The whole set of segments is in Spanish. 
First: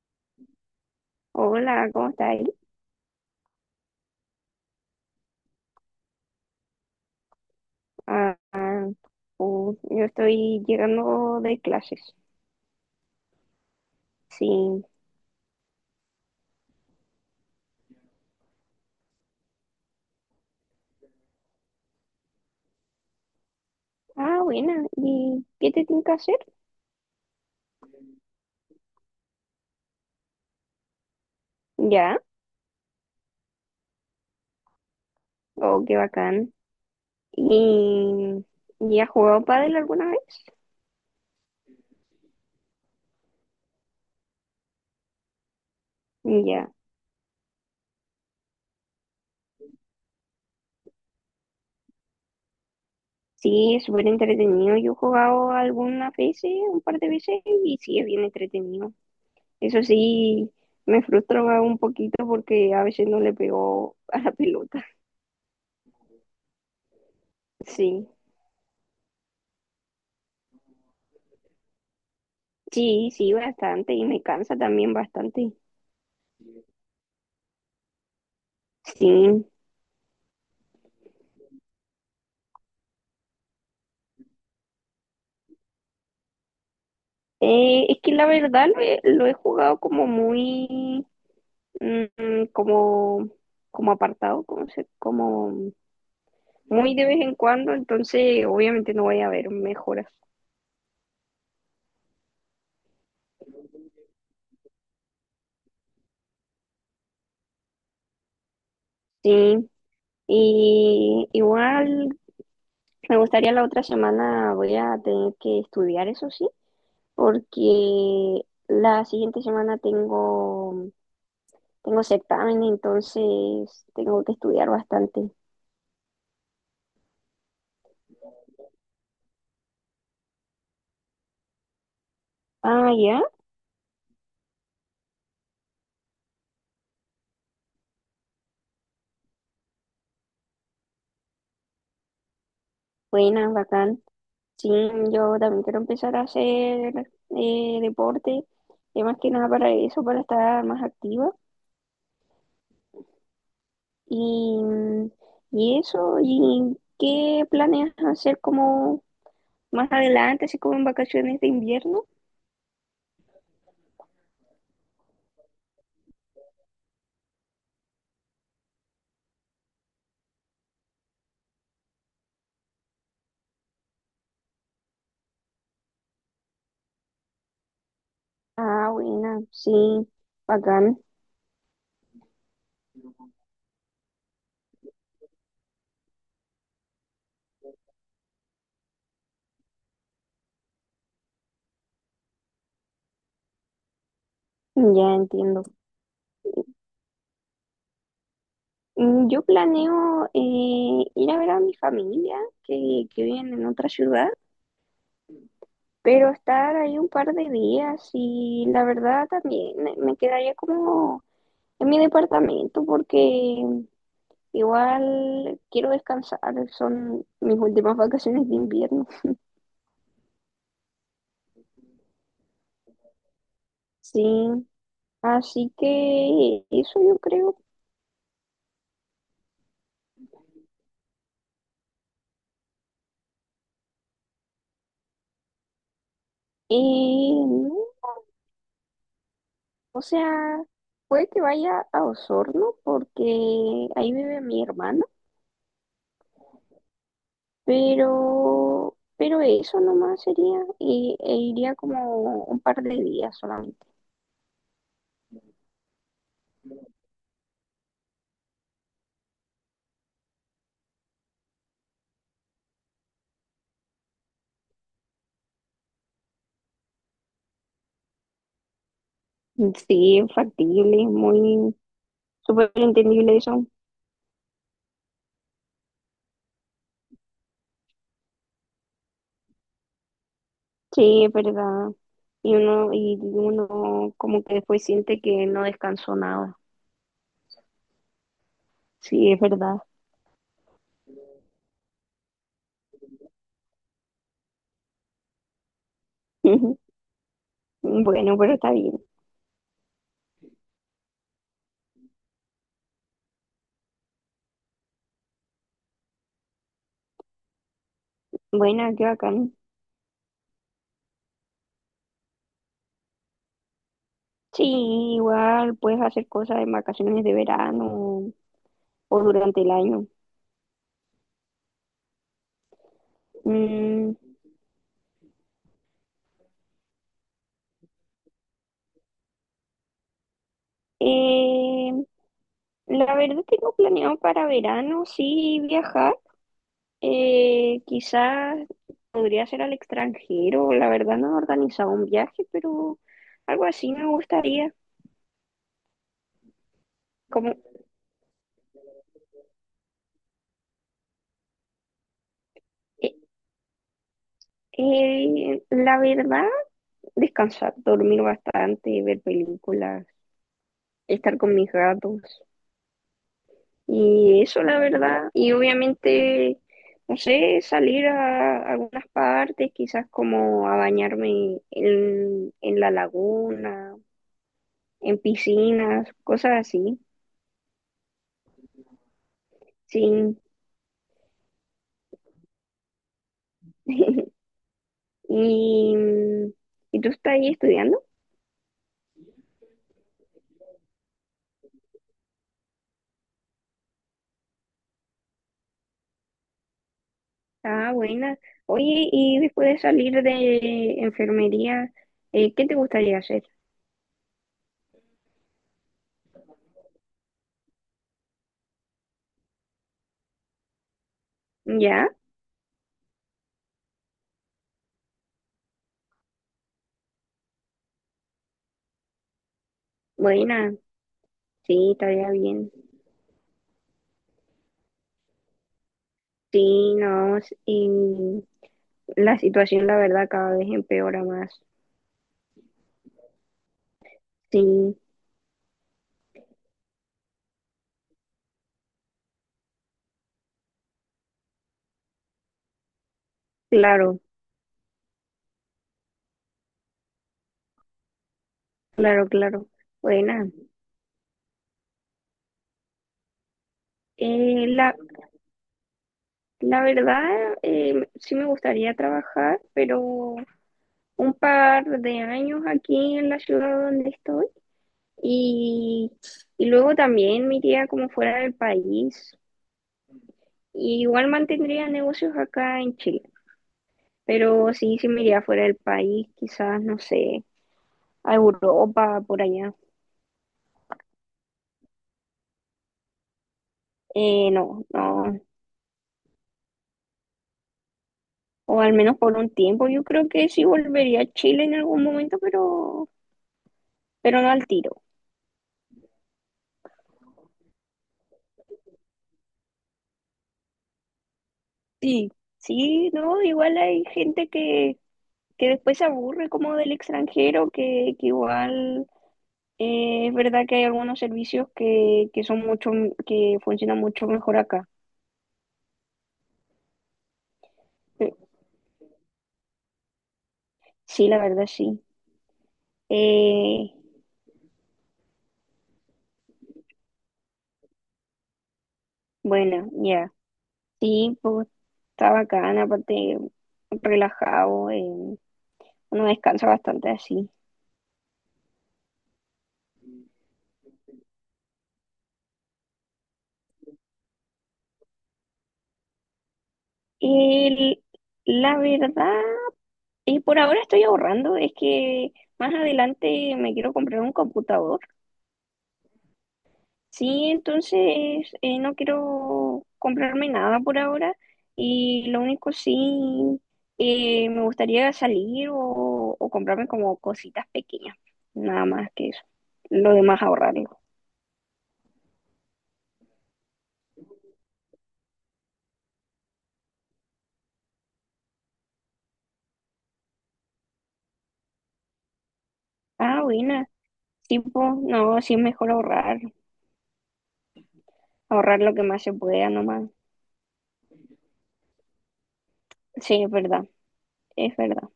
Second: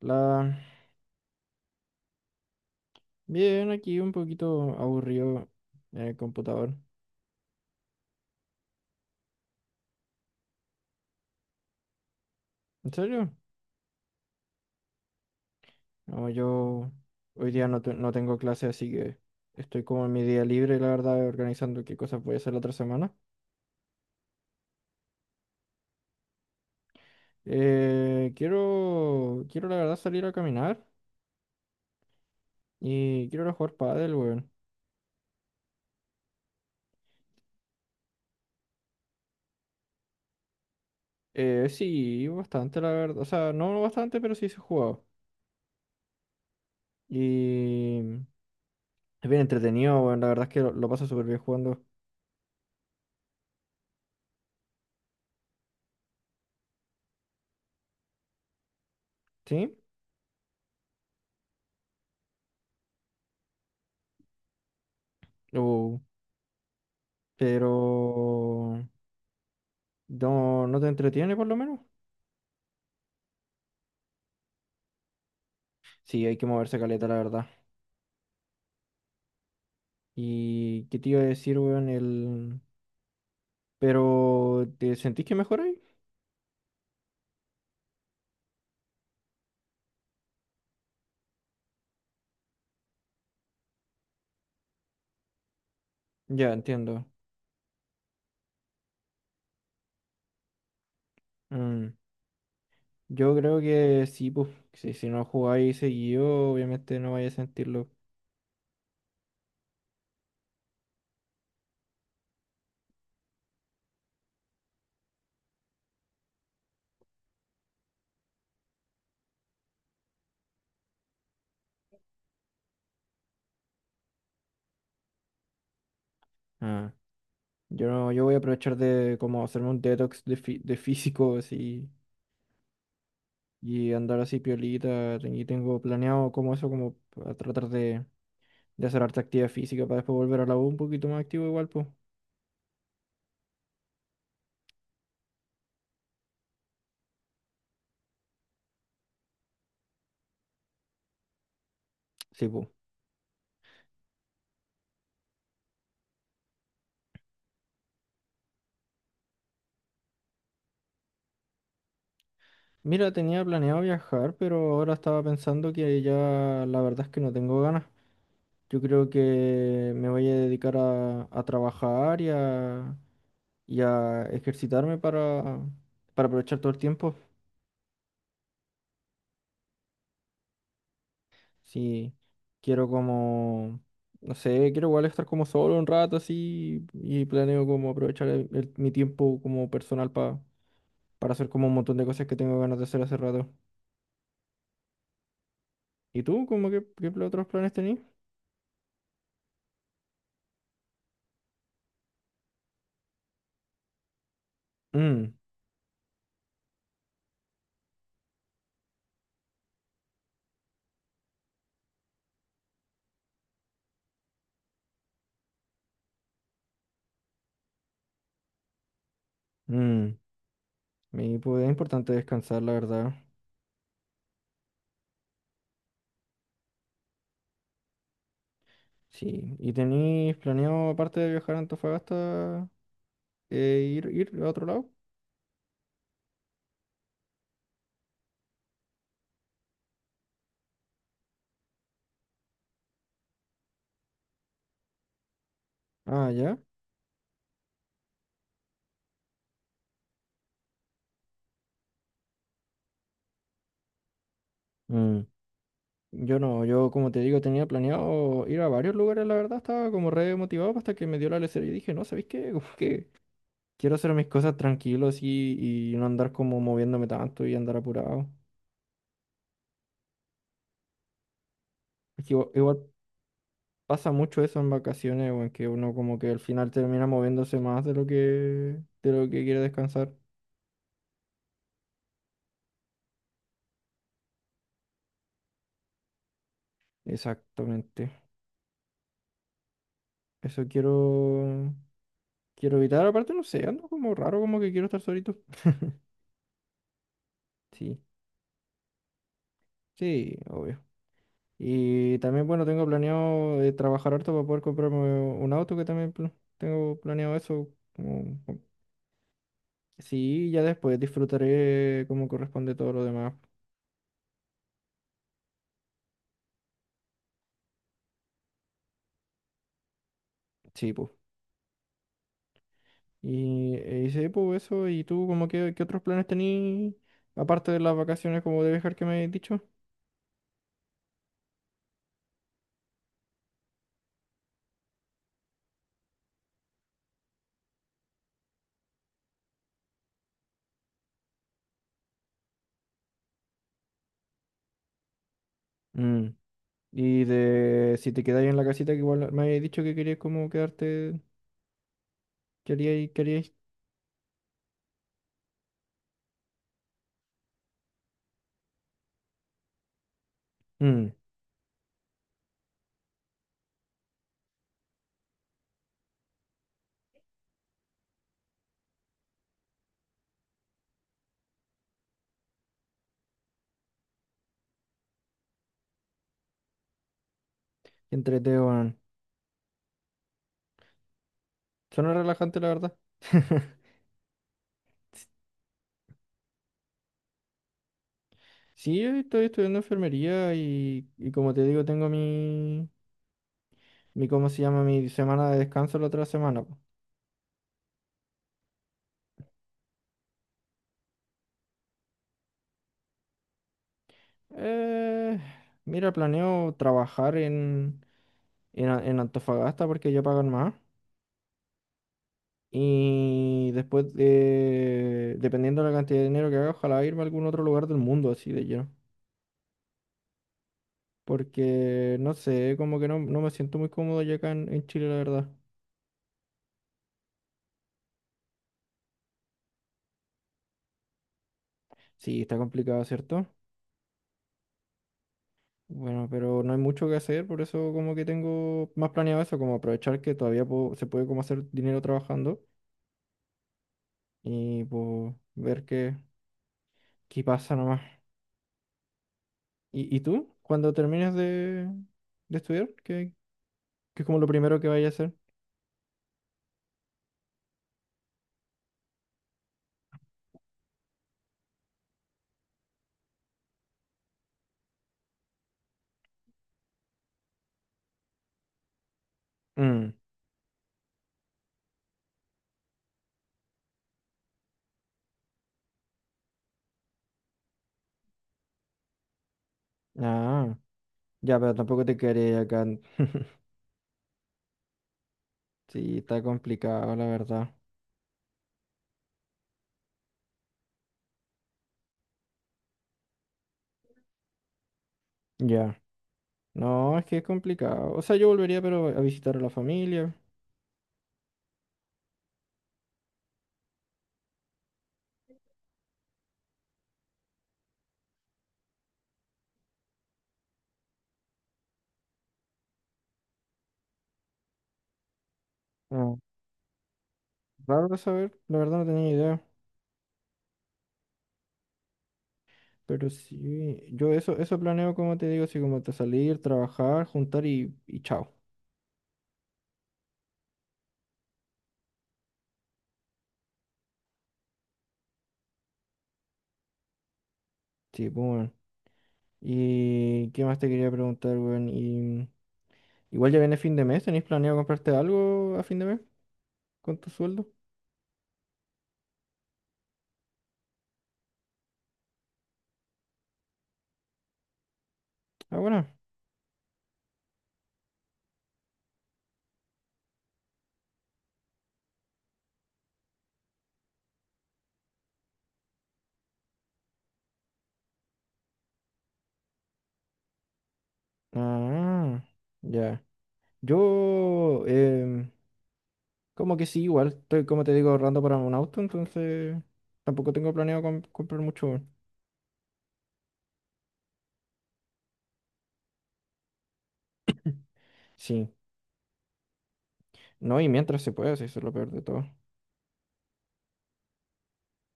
La... Hola, ¿cómo estáis? Bien, aquí un poquito aburrido en el computador. Ah, ah, yo estoy llegando de clases. ¿En serio? Sí. No, yo hoy día no, no tengo clase, así que estoy como en mi día libre, la verdad, organizando qué cosas voy a hacer la otra semana. Ah, buena. ¿Y qué te tengo que hacer? Quiero la verdad salir a caminar Ya. y quiero ir a jugar pádel, weón. Oh, qué bacán. ¿Y, ¿Y has jugado pádel alguna vez? Sí, bastante, la verdad. O sea, no bastante, pero sí se ha jugado. Ya. Y es bien entretenido, weón. La verdad es que lo paso súper bien jugando. Sí, es súper entretenido. Yo he jugado algunas veces, un par de veces, y sí, es bien entretenido. ¿Sí? Eso sí, me frustra un poquito porque a veces no le pego a la pelota. Uh, Sí. pero... No, no te entretiene por lo menos. Sí, sí, bastante. Y me cansa también bastante. Sí, hay que moverse caleta, la verdad. Sí. ¿Y qué te iba a decir, weón? El... Pero, ¿te sentís que mejoráis? Es que la verdad lo he jugado como muy, mm, como, como apartado, como, se- como Ya, Muy entiendo. de vez en cuando, entonces obviamente no voy a ver mejoras. Mm, Yo creo que sí, pues. Si, si no jugáis seguido, obviamente no vais a sentirlo. Sí, y igual me gustaría la otra semana. Voy a tener que estudiar, eso sí, porque la siguiente semana tengo certamen, entonces tengo que estudiar bastante. Ah, yo no, yo voy a aprovechar de como hacerme un detox de, de físico así Ah, ya, y andar así piolita. Y tengo planeado como eso, como a tratar de hacer harta actividad física para después volver a la U un poquito más activo igual, pues. buena, bacán. Sí, yo también quiero empezar a hacer deporte, más que nada para eso, para estar más activa. Sí, pues. Y, y eso. ¿Y qué planeas hacer como más adelante, así como en vacaciones de invierno? Mira, tenía planeado viajar, pero ahora estaba pensando que ya la verdad es que no tengo ganas. Yo creo que me voy a dedicar a trabajar y a ejercitarme para aprovechar todo el tiempo. Ah, buena, sí, bacán, Si quiero como, no sé, quiero igual estar como solo un rato así y planeo como aprovechar mi tiempo como personal para hacer como un montón de cosas que tengo ganas de hacer hace rato. ya entiendo. ¿Y tú? ¿Cómo que qué otros planes tenías? Yo planeo, ir a ver a mi familia, que viven en otra ciudad, Mm, pero estar ahí un par de días. Y la verdad también me quedaría como en mi departamento, porque igual quiero descansar, son mis últimas vacaciones de invierno. mm. Me pues, es importante descansar, la verdad. Sí, así que eso yo creo. Sí. ¿Y tenéis planeado, aparte de viajar a Antofagasta, ir a otro lado? No, o sea, puede que vaya a Osorno porque ahí vive mi hermana, Ah, ya. Pero eso nomás sería. Y, e iría como un par de días solamente. Mm. Yo no, yo como te digo, tenía planeado ir a varios lugares, la verdad, estaba como re motivado hasta que me dio la lecera y dije, no, ¿sabéis qué? Como que quiero hacer mis cosas tranquilos y no andar como moviéndome tanto y andar apurado. Sí, es factible, es muy Es que igual, súper igual entendible eso. pasa mucho eso en vacaciones, o en que uno como que al final termina moviéndose más de lo que quiere descansar. Sí, es verdad. Y uno como que después siente que no descansó nada. Exactamente. Sí, es verdad. Eso quiero evitar. Aparte, no sé, ando como raro, como que quiero estar solito. Sí, Bueno, pero está bien. sí, obvio. Y también, bueno, tengo planeado trabajar harto para poder comprarme un auto, que también tengo planeado eso. Como- Buena, qué bacán. Sí, ya después disfrutaré como corresponde todo lo demás. Sí, igual puedes hacer cosas en vacaciones de verano o durante el año. Sí, pues. Y Mm, sí, pues eso. ¿Y tú, como que, qué otros planes tenís, aparte de las vacaciones como de viajar que me has dicho? eh, la verdad tengo planeado para verano, sí, viajar. Quizás podría ser al extranjero. La verdad no he organizado un viaje, pero algo así me gustaría. Y Como, de si te quedáis en la casita, que igual me habéis dicho que querías como quedarte, queríais. La verdad, descansar, dormir bastante, ver películas, Mm, estar con mis gatos. Y eso, la verdad. Y obviamente, no sé, salir a algunas partes, quizás como a bañarme en la laguna, en piscinas, cosas así. qué entrete, weón. Sí. Suena relajante, la verdad. Y, ¿y tú estás ahí estudiando? Sí, yo estoy estudiando enfermería y como te digo, tengo mi, mi, ¿cómo se llama? Mi semana de descanso la otra semana. Po. Ah, buena. Oye, y después de salir de enfermería, ¿qué te gustaría hacer? Eh, Mira, planeo trabajar en, en Antofagasta porque ya pagan más. Ya, Y después, de, dependiendo de la cantidad de dinero que haga, ojalá irme a algún otro lugar del mundo así de lleno. buena, sí, Porque estaría no bien. sé, como que no, no me siento muy cómodo ya acá en Chile, la verdad. Sí, no, y la situación, la verdad, cada vez empeora más. Sí, está complicado, ¿cierto? Sí, Bueno, pero no hay mucho que hacer, por eso como que tengo más planeado eso, como aprovechar que todavía puedo- se puede como hacer dinero trabajando claro, y pues ver qué, qué pasa nomás. claro, claro. Y Buena. tú? Cuando termines de estudiar, ¿qué, qué es como lo Eh, primero que la, vayas a hacer? la verdad, sí me gustaría trabajar, pero un par de años aquí en la ciudad donde estoy. Y, y luego también me iría como fuera del país. Mm, Y igual mantendría negocios acá en Chile. Pero sí, sí me iría fuera del país, quizás, no sé, a Europa, por allá. ah, ya, pero tampoco te quedaría acá. No, no, Sí, está complicado, la verdad. o al menos por un tiempo. Yo creo que sí volvería a Chile en algún momento, pero no al tiro. Ya. No, es que es complicado. O sea, yo volvería, pero a visitar a la familia. Sí. Sí, no, igual hay gente que después se aburre como del extranjero, que igual es verdad que hay algunos servicios que son mucho, que funcionan mucho mejor acá. Ah, raro de saber, la verdad no tenía idea. Sí, la verdad sí. Pero Eh, sí, yo eso, eso planeo, como te digo, así como te salir, trabajar, juntar y chao. bueno, ya. Sí, pues está bacán, aparte relajado, uno descansa bastante así. Sí, pues bueno. ¿Y qué más te quería preguntar, weón? Y, igual ya viene fin de mes, ¿tenéis planeado comprarte algo a fin de mes con tu sueldo? El- la verdad, y por ahora estoy ahorrando. Es que más adelante me quiero comprar un computador. Ah, bueno. Sí, entonces no quiero comprarme nada por ahora. Y lo único sí, me gustaría salir o comprarme como cositas pequeñas, nada más que eso. Lo demás ahorrarlo. Ah, ya. Yo, como que sí, igual, estoy, como te digo, ahorrando para un auto, entonces tampoco tengo planeado comprar mucho. Weón. Ah, buena. Tipo, no, sí es mejor ahorrar, Sí, ahorrar lo que más se pueda nomás. no, y mientras se pueda, sí, eso es lo peor de todo. Sí, es verdad, es verdad.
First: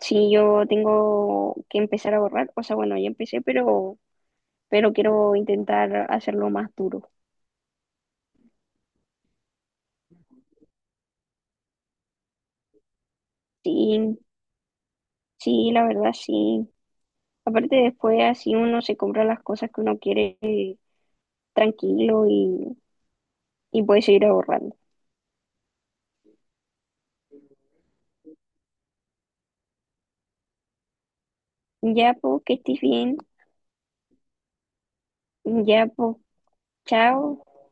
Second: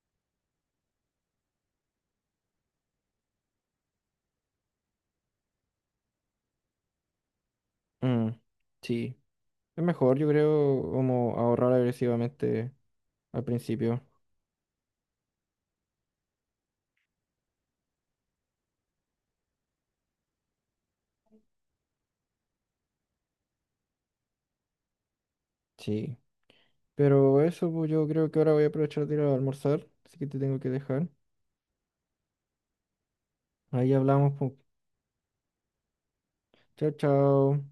Sí, yo tengo que empezar a ahorrar, o sea, bueno, ya empecé, pero quiero intentar hacerlo más duro. Mm, sí, es mejor, yo creo, como ahorrar agresivamente al principio. Sí, sí, la verdad, sí. Aparte después así uno se compra las cosas que uno quiere, tranquilo. Y, y puede seguir ahorrando. Sí, pero eso, pues yo creo que ahora voy a aprovechar de ir a almorzar, así que te tengo que dejar. Ya, pues, que estés bien. Ahí hablamos, pues. Ya, pues, Chao, chao. chao.